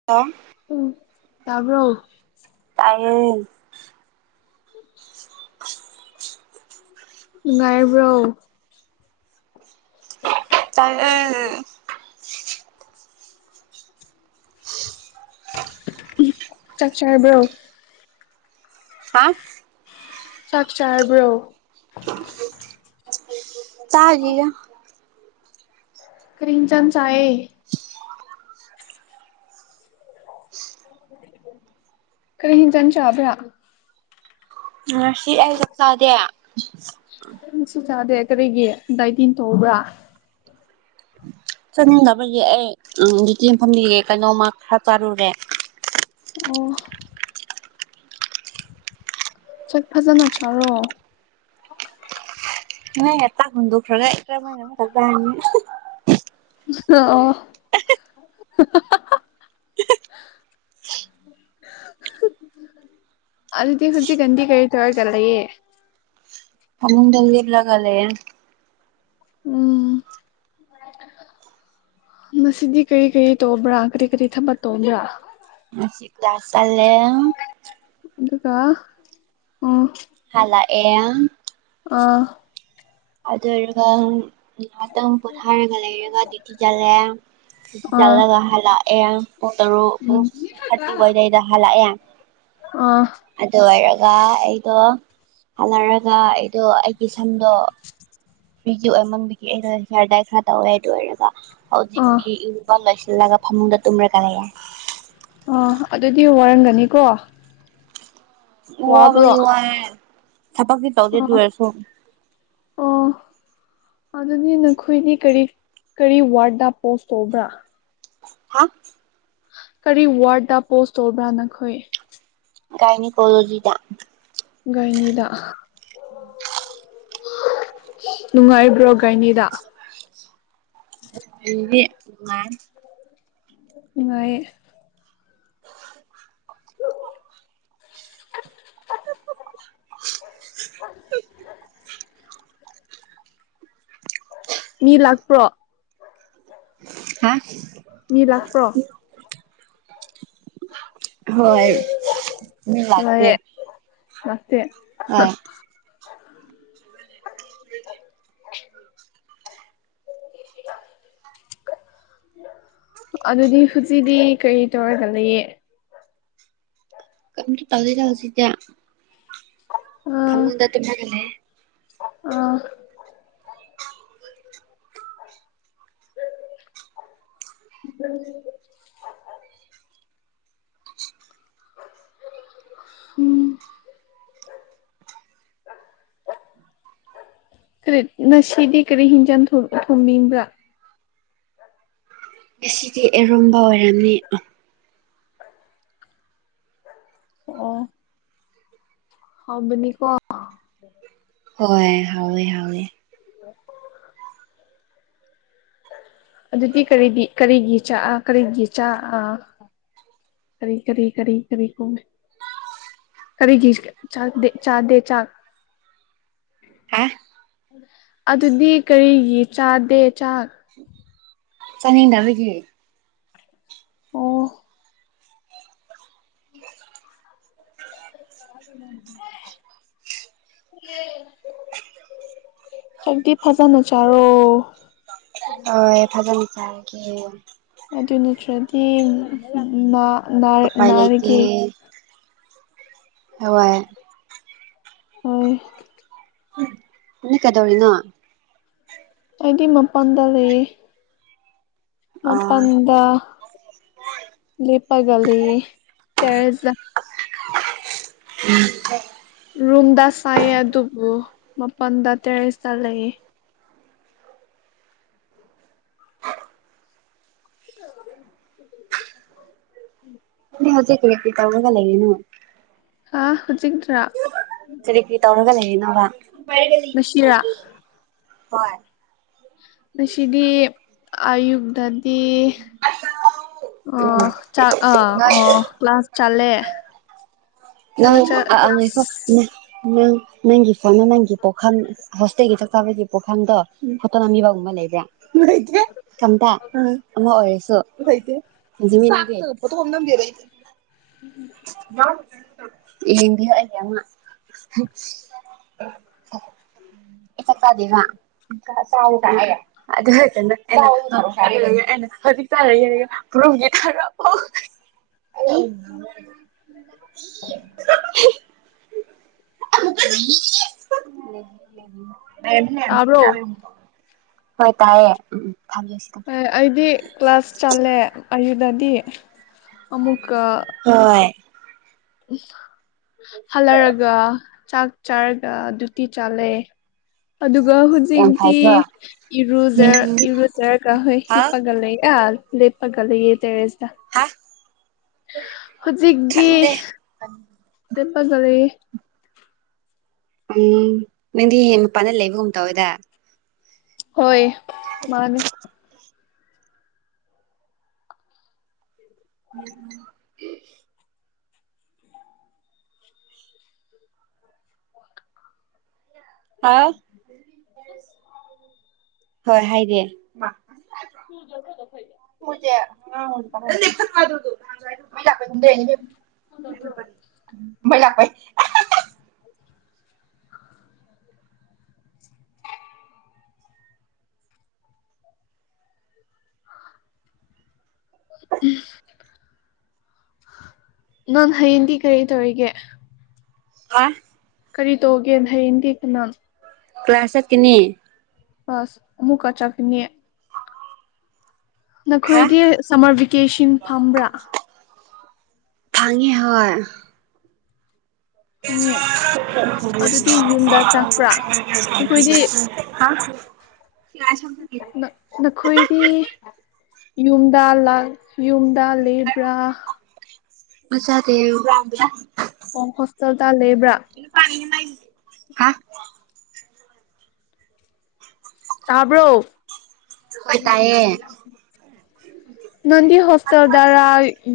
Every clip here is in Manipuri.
[inaudible] ꯎꯝ ꯇꯥꯕ꯭ꯔꯣ ꯇꯥꯏꯌꯦ [unintelligible] ꯅꯨꯡꯉꯥꯏꯕ꯭ꯔꯣ ꯇꯥꯏꯑꯦ ꯆꯥꯛ ꯆꯥꯕ꯭ꯔꯣ ꯍꯥ ꯆꯥꯛ ꯆꯥꯕ꯭ꯔꯣ ꯆꯥꯔꯤꯌꯦ ꯀ꯭ꯔꯤ ꯌꯦꯟꯁꯥꯡ ꯆꯥꯏꯌꯦ ꯀꯔꯤ ꯍꯤꯡꯖꯥꯟ ꯆꯥꯕ꯭ꯔ ꯉꯁꯤ ꯑꯩ ꯆꯥꯛ ꯆꯥꯗꯦ ꯉꯁꯤ ꯆꯥꯗꯦ ꯀꯔꯤꯒꯤ ꯗꯥꯏꯇꯤꯟ ꯇꯧꯕ꯭ꯔꯥ ꯆꯠꯅꯤꯡꯗꯕꯒꯤ ꯑꯩ ꯎꯝ ꯗꯨꯇꯤ ꯃꯐꯝꯗꯤ ꯀꯩꯅꯣꯝꯃ ꯈꯔ ꯆꯥꯔꯨꯔꯦ ꯑꯣ ꯆꯥꯛ ꯐꯖꯅ ꯆꯥꯔꯣ ꯅꯣꯏꯅ ꯇꯥꯛ ꯍꯨꯟꯗꯣꯛꯈ꯭ꯔꯒ ꯑꯩ ꯀꯔꯝꯃꯥꯏꯅ ꯑꯃꯨꯛꯒ ꯆꯥꯅꯤ [unintelligible] ꯑꯗꯨꯗꯤ ꯍꯨꯖꯤꯛꯀꯥꯟꯗꯤ ꯀꯔꯤ ꯇꯧꯔꯒ ꯂꯩꯌꯦ ꯐꯃꯨꯡꯗ ꯂꯦꯞꯂꯒ ꯂꯩꯌꯦ ꯎꯝ ꯃꯁꯤꯗꯤ ꯀꯔꯤ ꯀꯔꯤ ꯇꯧꯕ꯭ꯔꯥ ꯀꯔꯤ ꯀꯔꯤ ꯊꯕꯛ ꯇꯧꯕ꯭ꯔꯥ ꯉꯁꯤꯞ ꯗꯥꯁ ꯆꯥꯂꯦꯝ ꯑꯗꯨꯒ ꯎꯝ ꯍꯜꯂꯛ ꯑꯦꯡ ꯑꯥ ꯑꯗꯨꯑꯣꯏꯔꯒ ꯅꯤꯍꯥꯇꯪ ꯄꯣꯠꯊꯥꯔꯒ ꯂꯩꯔꯒ ꯗ꯭ꯌꯨꯇꯤ ꯆꯠꯂꯦ [unintelligible] ꯑꯥ ꯆꯠꯂꯒ ꯍꯜꯂꯛꯑꯦ ꯄꯨꯡ ꯇꯔꯨꯛ ꯄꯨꯡ ꯎꯝ ꯊꯥꯔꯇꯤ ꯋꯥꯏꯗꯩꯗ ꯍꯜꯂꯛꯑꯦ ꯑꯥ ꯑꯗꯨ ꯑꯣꯏꯔꯒ ꯑꯩꯗꯣ ꯍꯜꯂꯔꯒ ꯑꯩꯗꯣ ꯑꯩꯒꯤ ꯁꯝꯗꯣ ꯄꯤꯖꯤ ꯑꯣꯏꯃꯟꯕꯤꯒꯤ ꯑꯩꯩꯅ ꯍꯤꯌꯥꯔꯗꯥꯏ ꯈꯔ ꯇꯧꯋꯦ ꯑꯗꯨ ꯑꯣꯏꯔꯒ ꯑꯥ ꯍꯧꯖꯤꯛꯇꯤ ꯕ ꯂꯣꯏꯁꯤꯜꯂꯒ ꯐꯃꯨꯡꯗ ꯇꯨꯝꯔꯒ ꯂꯩꯌꯦ ꯑꯣ ꯑꯗꯨꯗꯤ ꯋꯥꯔꯝꯒꯅꯤꯀꯣ ꯋꯥꯕ꯭ꯔꯣ ꯋꯥꯕꯨꯗꯤ ꯋꯥꯏ ꯊꯕꯛꯇꯤ ꯇꯧꯗꯦ ꯑꯗꯨ ꯑꯣ ꯑꯣꯏꯔꯁꯨ ꯑꯣ ꯑꯗꯨꯗꯤ ꯅꯈꯣꯏꯗꯤ ꯀꯔꯤ ꯀꯔꯤ ꯋꯥꯔꯗ ꯄꯣꯁ ꯇꯧꯕ꯭ꯔꯥ ꯍꯥ ꯀꯔꯤ ꯋꯥꯔꯗ ꯄꯣꯁ ꯇꯣꯕ꯭ꯔꯥ ꯅꯈꯣꯏ ꯒꯥꯏꯅꯤꯀꯣꯂꯣꯖꯤꯗ ꯒꯥꯏꯅꯤꯗ ꯅꯨꯡꯉꯥꯏꯕ꯭ꯔꯣ ꯒꯥꯏꯅꯤꯗ [unintelligible] ꯅꯨꯉꯥꯏ ꯅꯨꯡꯉꯥꯏꯌꯦ [unintelligible] ꯃꯤ ꯂꯥꯛꯄ꯭ꯔꯣ ꯍꯥ ꯃꯤ ꯂꯥꯛꯄ꯭ꯔꯣ ꯍꯣꯏ ꯃꯤ ꯂꯥꯛꯇꯦ ꯂꯥꯏꯌꯦ ꯂꯥꯛꯇꯦ ꯍꯣꯏ [inaudible] ꯑꯗꯨꯗꯤ ꯍꯨꯖꯤꯗꯤ ꯀꯔꯤ ꯇꯧꯔꯒ ꯂꯩꯌꯦ ꯀꯦꯝꯇ ꯇꯧꯗꯦꯗ ꯍꯧꯖꯤꯛꯇꯦ ꯑꯥ ꯐꯃꯨꯡꯗ ꯇꯨꯝꯂꯒ ꯂꯩꯌꯦ ꯑꯥ [unintelligible] [inaudible] [unintelligible] ꯀꯔꯤꯠ ꯅꯁꯤꯗꯤ ꯀꯔꯤ ꯍꯤꯡꯖꯥꯡ ꯊꯨꯝ ꯊꯨꯝꯃꯤꯡꯕ꯭ꯔꯥ ꯉꯁꯤꯗꯤ ꯑꯦꯔꯨꯝꯕ ꯑꯣꯏꯔꯝꯅꯤ ꯑꯣ ꯍꯥꯎꯕꯅꯤ ꯀꯣ ꯍꯣꯏ ꯍꯥꯎꯋꯦ ꯍꯥꯎꯋꯦ [unintelligible] ꯑꯗꯨꯗꯤ ꯀꯔꯤꯕꯤ ꯀꯔꯤꯒꯤ ꯆꯥ ꯑ ꯀꯔꯤꯒꯤ ꯆꯥ ꯑꯥ ꯀꯔꯤ ꯀꯔꯤ ꯀꯔꯤ ꯀꯔꯤ ꯀꯣꯡꯅꯦ ꯀꯔꯤꯒꯤ ꯏꯁ ꯆꯥꯛꯗꯦ ꯆꯥꯗꯦ ꯆꯥꯛ ꯍꯥ ꯑꯗꯨꯗꯤ ꯀꯔꯤꯒꯤ ꯆꯥꯗꯦ ꯆꯥꯛ ꯆꯥꯅꯤꯡꯗꯕꯒꯤ ꯑꯣ [unintelligible] ꯍꯧꯗꯤ ꯐꯖꯟꯅ ꯆꯥꯔꯣ ꯑꯣꯏ ꯐꯖꯅ ꯆꯥꯔꯒꯦ ꯑꯗꯨ ꯅꯠꯇ꯭ꯔꯗꯤ ꯅꯥ ꯅꯥꯔ ꯎꯄꯥꯏ ꯂꯩꯇꯦ ꯅꯥꯔꯒꯦ ꯍꯋꯥꯏ ꯑꯣꯏ ꯎꯝ ꯅꯪ ꯀꯩꯗꯧꯔꯤꯅꯣ ꯑꯩꯗꯤ ꯃꯄꯥꯟꯗ ꯂꯩꯌꯦ ꯑ ꯃꯄꯥꯟꯗ ꯂꯦꯞꯄꯒ ꯂꯩꯌꯦ ꯇꯦꯔꯦꯁꯗꯥ [unintelligible] ꯎꯝ ꯔꯨꯝꯗ ꯁꯥꯏꯌꯦ ꯑꯗꯨꯕꯨ ꯃꯄꯟꯗ ꯇꯦꯔꯦꯁꯇ ꯂꯩ [unintelligible] ꯗꯤ ꯍꯧꯖꯤꯛ ꯀ꯭ꯔꯤ ꯀ꯭ꯔꯤ ꯇꯧꯔꯒ ꯂꯩꯔꯤꯅꯣ ꯍꯥ ꯍꯧꯖꯤꯛꯇ꯭ꯔꯥ ꯀꯔꯤ ꯀ꯭ꯔꯤ ꯇꯧꯔꯒ ꯂꯩꯔꯤꯅꯣꯕ ꯉꯁꯤꯔꯥ [unintelligible] ꯍꯣꯏ ꯉꯁꯤꯗꯤ ꯑꯥꯌꯨꯛꯗꯠ ꯏ ꯎꯝ ꯑꯥ ꯆꯥꯛ ꯑꯥ ꯅꯣꯏ ꯑꯣ ꯀ꯭ꯂꯥꯁ ꯆꯠꯂꯦ ꯆꯠꯂ ꯅꯪ ꯆꯠ ꯑꯥ ꯑꯥ ꯉꯥꯏꯈꯣ ꯀ꯭ꯂꯥꯁ ꯅꯥ ꯅꯪ ꯅꯪꯒꯤ ꯐꯣꯟꯗꯣ ꯅꯪꯒꯤ ꯄꯣꯈꯝ ꯍꯣꯁꯇꯦꯜꯒꯤ ꯆꯥꯛ ꯆꯥꯕꯒꯤ ꯄꯣꯈꯥꯡꯗꯣ ꯐꯣꯠꯇꯣ ꯅꯝꯕꯤꯕꯒꯨꯝꯕ ꯑꯃ ꯂꯩꯕ꯭ꯔꯥ ꯂꯩꯇꯦ ꯊꯝꯗꯥ ꯑꯥ ꯑꯃ ꯑꯣꯏꯔꯁꯨ ꯂꯩꯇꯦ [unintelligible] ꯆꯥꯛꯇꯒ ꯐꯣꯇꯣ ꯑꯝ ꯅꯝꯗꯦꯗ ꯑꯩꯗꯤ [unintelligible] ꯌꯦꯡꯕꯤꯌꯣ ꯑꯩꯒꯤ ꯑꯃ ꯑꯩ ꯆꯥꯛ ꯆꯥꯗꯦꯕ ꯆꯥ ꯆꯥꯎꯀ ꯍꯥꯏꯔꯣ ꯍꯥꯏꯗꯦꯍꯦ [unintelligible] [unintelligible] ꯑꯩꯅ ꯍꯧꯖꯤꯛ ꯆꯔꯣꯏꯍꯦ [unintelligible] [unintelligible] [unintelligible] ꯇꯥꯕ꯭ꯔꯣ [unintelligible] ꯍꯣꯏ ꯇꯥꯏꯌꯦ ꯎꯝ ꯎꯝ [unintelligible] ꯌꯦ ꯑꯩꯗꯤ ꯀ꯭ꯂꯥꯁ ꯆꯠꯂꯦ ꯑꯌꯨꯗꯗꯤ ꯑꯃꯨꯛꯀꯥ ꯍꯣꯏ [unintelligible] ꯍꯜꯂꯔꯒ ꯆꯥꯛ ꯆꯥꯔꯒ ꯗꯨꯨꯠꯇꯤ ꯆꯜꯂꯦ ꯑꯗꯨꯒ ꯌꯥꯝ ꯍꯨꯖꯤꯛꯇꯤ ꯐꯩꯀꯣ ꯏꯔꯨꯖ ꯎꯝ ꯎꯝ ꯏꯔꯨꯖꯔꯒ ꯍꯣꯏ ꯍꯥ ꯍꯤꯞꯄꯒ ꯂꯩ ꯑꯥ ꯂꯦꯞꯄꯒ ꯂꯩꯌꯦ ꯇꯦꯔꯦꯁꯗꯥ ꯍꯥ ꯍꯨꯖꯤꯛꯗꯤ ꯈꯪꯗꯦ ꯂꯦꯞꯄꯒ ꯂꯩꯌꯦ ꯎꯝ ꯅꯪꯗꯤ ꯌꯦꯡ ꯃꯄꯥꯟꯗ ꯂꯩꯕꯒꯨꯝ ꯇꯧꯋꯦꯗ ꯍꯣꯏ ꯃꯥꯅꯦ [unintelligible] [unintelligible] ꯍꯥꯎ ꯍꯣꯏ ꯍꯥꯏꯗꯦ ꯀꯨꯜꯗꯣ ꯑꯃꯗꯣ ꯐꯩꯗ꯫ [unintelligible] ꯃꯩ ꯂꯥꯛꯄꯩ ꯀꯨꯝꯗꯔꯛꯏꯅꯤ ꯏꯕꯦꯝꯃ ꯃꯩ ꯃꯨꯠꯄꯥꯅꯤ ꯃꯩ ꯂꯥꯛꯄꯩ ꯎꯝ ꯅꯥꯟ ꯍꯌꯦꯡꯗꯤ ꯀꯔꯤ ꯇꯧꯔꯤꯒꯦ꯫ ꯍꯥ ꯀꯔꯤ ꯇꯧꯒꯦ ꯍꯌꯦꯡꯗꯤ ꯀꯨꯅꯥꯝ ꯀ꯭ꯂꯥꯁ ꯆꯠꯀꯅꯤ꯫ ꯀ꯭ꯂꯥꯁ ꯑꯃꯨꯛꯀ ꯆꯠꯀꯅꯤ꯫ ꯍꯥ ꯅꯈꯣꯏꯗꯤ ꯁꯝꯃꯔ ꯚꯦꯀꯦꯁꯟ ꯐꯝꯕ꯭ꯔꯥ꯫ ꯐꯡꯉꯤ ꯍꯣꯏ ꯫ ꯐꯪꯉꯦ ꯫ ꯅꯈꯣꯏꯗꯤ ꯍꯥ [unintelligible] [unintelligible] ꯅꯈꯣꯏꯗꯤ ꯌꯨꯝꯗ ꯂꯥꯛ ꯌꯨꯝꯗ ꯂꯩꯕ꯭ꯔꯥ꯫ ꯃꯁꯥꯗꯦꯌꯨ [unintelligible] ꯅꯪ ꯍꯣꯁꯇꯦꯜꯗ ꯂꯩꯕ꯭ꯔꯥ꯫ ꯄꯥꯏ ꯅꯩ [unintelligible] ꯍꯥ ꯇꯥꯕ꯭ꯔꯣ ꯍꯣꯏ ꯇꯥꯏꯌꯦ ꯅꯪꯗꯤ ꯍꯣꯁꯇꯦꯜꯗꯔ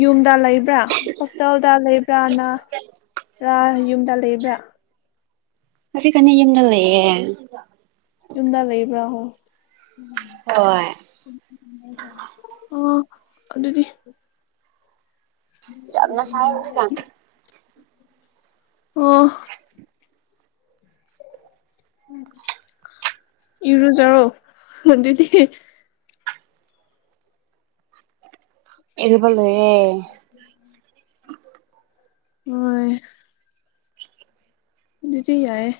ꯌꯨꯝꯗ ꯂꯩꯕ꯭ꯔꯥ꯫ ꯍꯣꯁꯇꯦꯜꯗ ꯂꯩꯕ꯭ꯔꯥꯅ ꯔ ꯌꯨꯝꯗ ꯂꯩꯕ꯭ꯔꯥ꯫ ꯉꯁꯤ ꯈꯛꯅꯦ ꯌꯨꯝꯗ ꯂꯩꯌꯦ꯫ ꯌꯨꯝꯗ ꯂꯩꯕ꯭ꯔꯍꯣ ꯍꯣꯏ ꯑꯣ ꯑꯗꯨꯗꯤ ꯌꯥꯝꯅ ꯁꯥꯏꯑꯦ ꯍꯧꯖꯤꯛꯀꯟ꯫ ꯑꯣ ꯏꯔꯨꯖꯔꯣ ꯑꯗꯨꯗꯤ ꯏꯔꯨꯕ ꯂꯣꯏꯔꯦ ꯍꯣꯏ ꯑꯗꯨꯗꯤ ꯌꯥꯏꯑꯦ꯫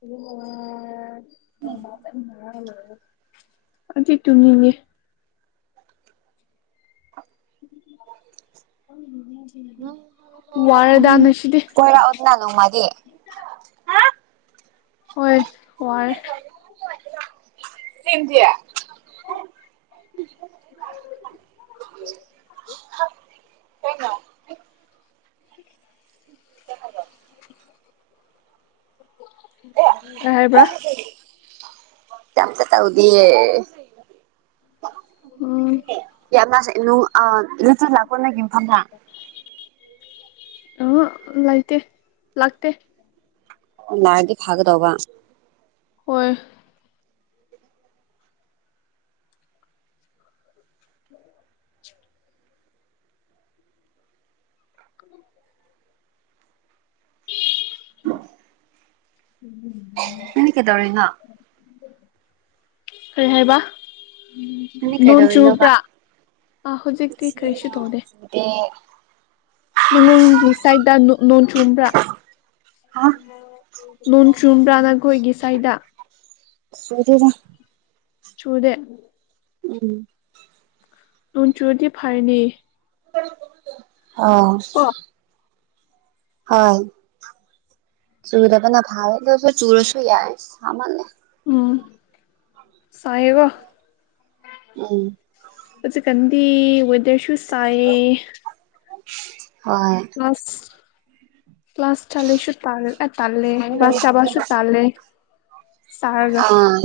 ꯑꯗꯨꯒ ꯋꯥ ꯑꯩꯗꯤ ꯇꯨꯝꯅꯤꯡꯑꯦ ꯎꯝ ꯅꯪ [unintelligible] ꯀꯣꯏꯔꯛꯑꯣꯗꯅ ꯅꯣꯡꯃꯗꯤ꯫ ꯍꯣꯏ ꯋꯥꯏꯌꯦ ꯁꯦꯝꯗꯦ ꯀꯩꯝꯇ ꯆꯠꯈ꯭ꯔꯕꯥ [unintelligible] ꯀꯩ ꯍꯥꯏꯕ꯭ꯔꯥ ꯀꯦꯏꯝꯇ ꯇꯧꯗꯤꯌꯦ ꯎꯝ ꯌꯥꯝ ꯃꯥꯁꯨ ꯏꯅꯨ ꯑ ꯂꯦꯇꯤꯟ ꯂꯛꯄ꯭ꯔꯥ ꯅꯣꯏ ꯌꯨꯡꯐꯝꯅ꯫ [unintelligible] ꯑ ꯂꯩꯇꯦ ꯂꯥꯛꯇꯦ ꯉꯥꯏꯔꯗꯤ ꯐꯥꯒꯗꯧꯕ꯫ ꯍꯣꯏ [unintelligible] [inaudible] ꯎꯝ ꯅꯪꯗꯤ ꯀꯩꯗꯧꯔꯤꯅꯣ ꯀꯩ ꯍꯥꯏꯕ ꯎꯝ ꯅꯪꯗꯤ ꯅꯣꯡ ꯀꯩꯗꯧꯔꯤꯅꯣꯕ ꯆꯨꯕ꯭ꯔꯥ ꯑ ꯍꯧꯖꯤꯛꯇꯤ ꯀꯔꯤꯁꯨ ꯇꯧꯗꯦ ꯇꯦ ꯅꯣꯡ ꯁꯤ ꯁꯨꯋꯥꯏꯇ ꯅꯣꯅꯣꯡ ꯆꯨꯕ꯭ꯔꯥ ꯍꯥ ꯅꯣꯡ ꯆꯨꯕ꯭ꯔꯥ ꯅꯈꯣꯏꯒꯤ ꯁꯨꯋꯥꯏꯗ ꯆꯨꯗꯦꯗ ꯆꯨꯗꯦ ꯎꯝ ꯅꯣꯡ ꯆꯨꯔꯗꯤ ꯐꯔꯅꯦ ꯑꯥ ꯀꯣ ꯍꯣꯏ ꯆꯨꯗꯕꯅ ꯐꯩ ꯑꯗꯨꯏꯁꯨ ꯆꯨꯔꯁꯨ ꯌꯥꯏ ꯁꯥꯃꯜꯂꯦ ꯎꯝ ꯁꯥꯏꯕꯣ ꯎꯝ ꯍꯧꯖꯤꯛꯀꯥꯟꯗꯤ ꯋꯦꯗꯔꯁꯨꯨ ꯁꯥꯏꯌꯦ ꯍꯣꯏ ꯑꯁ ꯄ꯭ꯂꯁ ꯆꯂꯦꯁꯨ ꯇꯜ ꯑ ꯇꯜꯂꯦ ꯆꯕꯁꯨ ꯇꯜꯂꯦ ꯁꯥꯔꯒ [inaudible] ꯑꯥ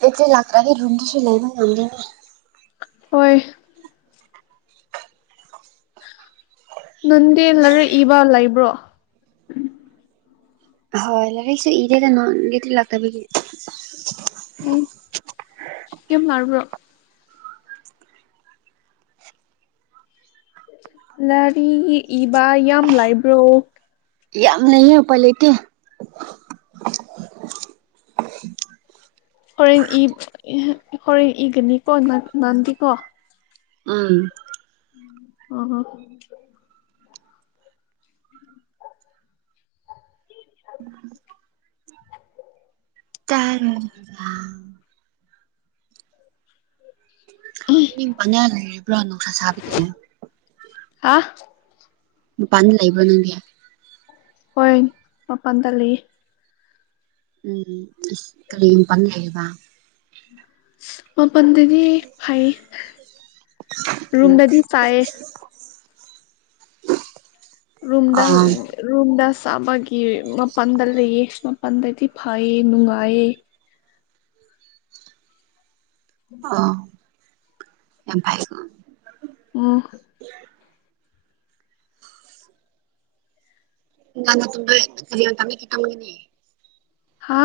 ꯇꯣꯇꯩ ꯂꯥꯛꯇ꯭ꯔꯗꯤ ꯔꯨꯝꯗꯁꯨ ꯂꯩꯕ ꯉꯝꯗꯦ ꯍꯣꯏ ꯅꯪꯗꯤ ꯂꯥꯏꯔꯤꯛ ꯏꯕ ꯂꯩꯕ꯭ꯔꯣ ꯍꯣꯏ ꯂꯥꯏꯔꯤꯛꯁꯨ ꯏꯗꯦꯗ ꯅꯪꯒꯦꯗꯤ ꯂꯥꯛꯇꯕꯒꯤ ꯑꯣ ꯌꯥꯝ ꯅꯥꯕ꯭ꯔꯣ ꯂꯥꯏꯔꯤꯛ ꯏꯕ ꯌꯥꯝ ꯂꯥꯏꯕ꯭ꯔꯣ ꯌꯥꯝ ꯂꯩꯌꯦ ꯎꯄꯥꯏ ꯂꯩꯇꯦ ꯍꯣꯔꯦꯟ ꯏ ꯏꯍ ꯍꯣꯔꯦꯟ ꯏꯒꯅꯤꯀꯣ ꯅꯪ ꯅꯪꯗꯤꯀꯣ ꯎꯝ ꯑꯝ ꯍꯝ [inaudible] [unintelligible] ꯃꯤ ꯄꯟꯌꯥ ꯂꯩꯔꯤꯕ꯭ꯔꯥ ꯅꯨꯡꯁꯥ ꯁꯥꯕꯒꯤ ꯍꯥ ꯃꯄꯥꯟꯗ ꯂꯩꯕ꯭ꯔꯥ ꯅꯪꯗꯤ ꯍꯣꯏ ꯃꯄꯥꯟꯗ ꯂꯩꯌꯦ ꯎꯝ ꯏꯁꯩ ꯀꯔꯤ ꯃꯄꯥꯟ ꯂꯩꯕ ꯃꯄꯥꯜꯗꯗꯤ ꯐꯩ ꯎꯝ ꯔꯨꯝꯗꯗꯤ ꯁꯥꯏ [inaudible] ꯔꯨꯝꯗ ꯑꯥ ꯔꯨꯝꯗ ꯁꯥꯕꯒꯤ ꯃꯄꯥꯟꯗ ꯂꯩꯌꯦ ꯄꯟꯗꯗꯤ ꯐꯩꯌꯦ ꯅꯨꯡꯉꯥꯏꯌꯦ ꯑꯣ ꯌꯥꯝ ꯐꯥꯏ ꯑꯣ ꯅ ꯅ ꯇꯖꯤꯟ ꯇꯃꯦ ꯀꯈꯤ ꯇꯒꯦꯅꯦ [unintelligible] ꯍꯥ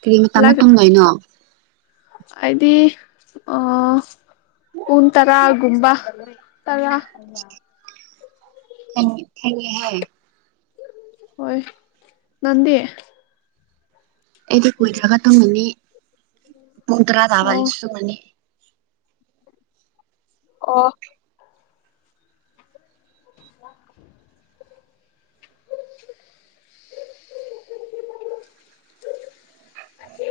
ꯀꯔꯤ ꯃꯇꯝꯅ ꯇꯨꯝꯗꯣꯏꯅꯣ ꯑꯩꯗꯤ ꯑ ꯄꯨꯡ ꯇꯔꯥꯒꯨꯝꯕ ꯇꯜꯂꯥ ꯍ [unintelligible] ꯍꯥꯏ ꯍꯣꯏ ꯅꯥꯡꯗꯤ ꯑꯩꯗꯤ ꯀꯨꯏꯗ꯭ꯔꯒ ꯇꯝꯒꯅꯤ ꯎ ꯄꯨꯡ ꯇꯔꯥ ꯊꯥꯕ ꯑꯩꯁꯨꯃꯅꯤ ꯑꯣ [inaudible] ꯍ [inaudible] ꯈ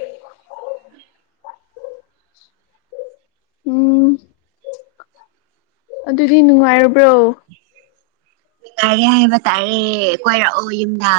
[inaudible] ꯎꯝ ꯎꯝ ꯑꯗꯨꯗꯤ ꯅꯨꯡꯉꯥꯏꯔꯕ꯭ꯔꯣ ꯌꯥꯔꯦ ꯍꯥꯏꯕ ꯇꯥꯔꯦ ꯀꯣꯏꯔꯛꯑꯣ ꯌꯨꯝꯗ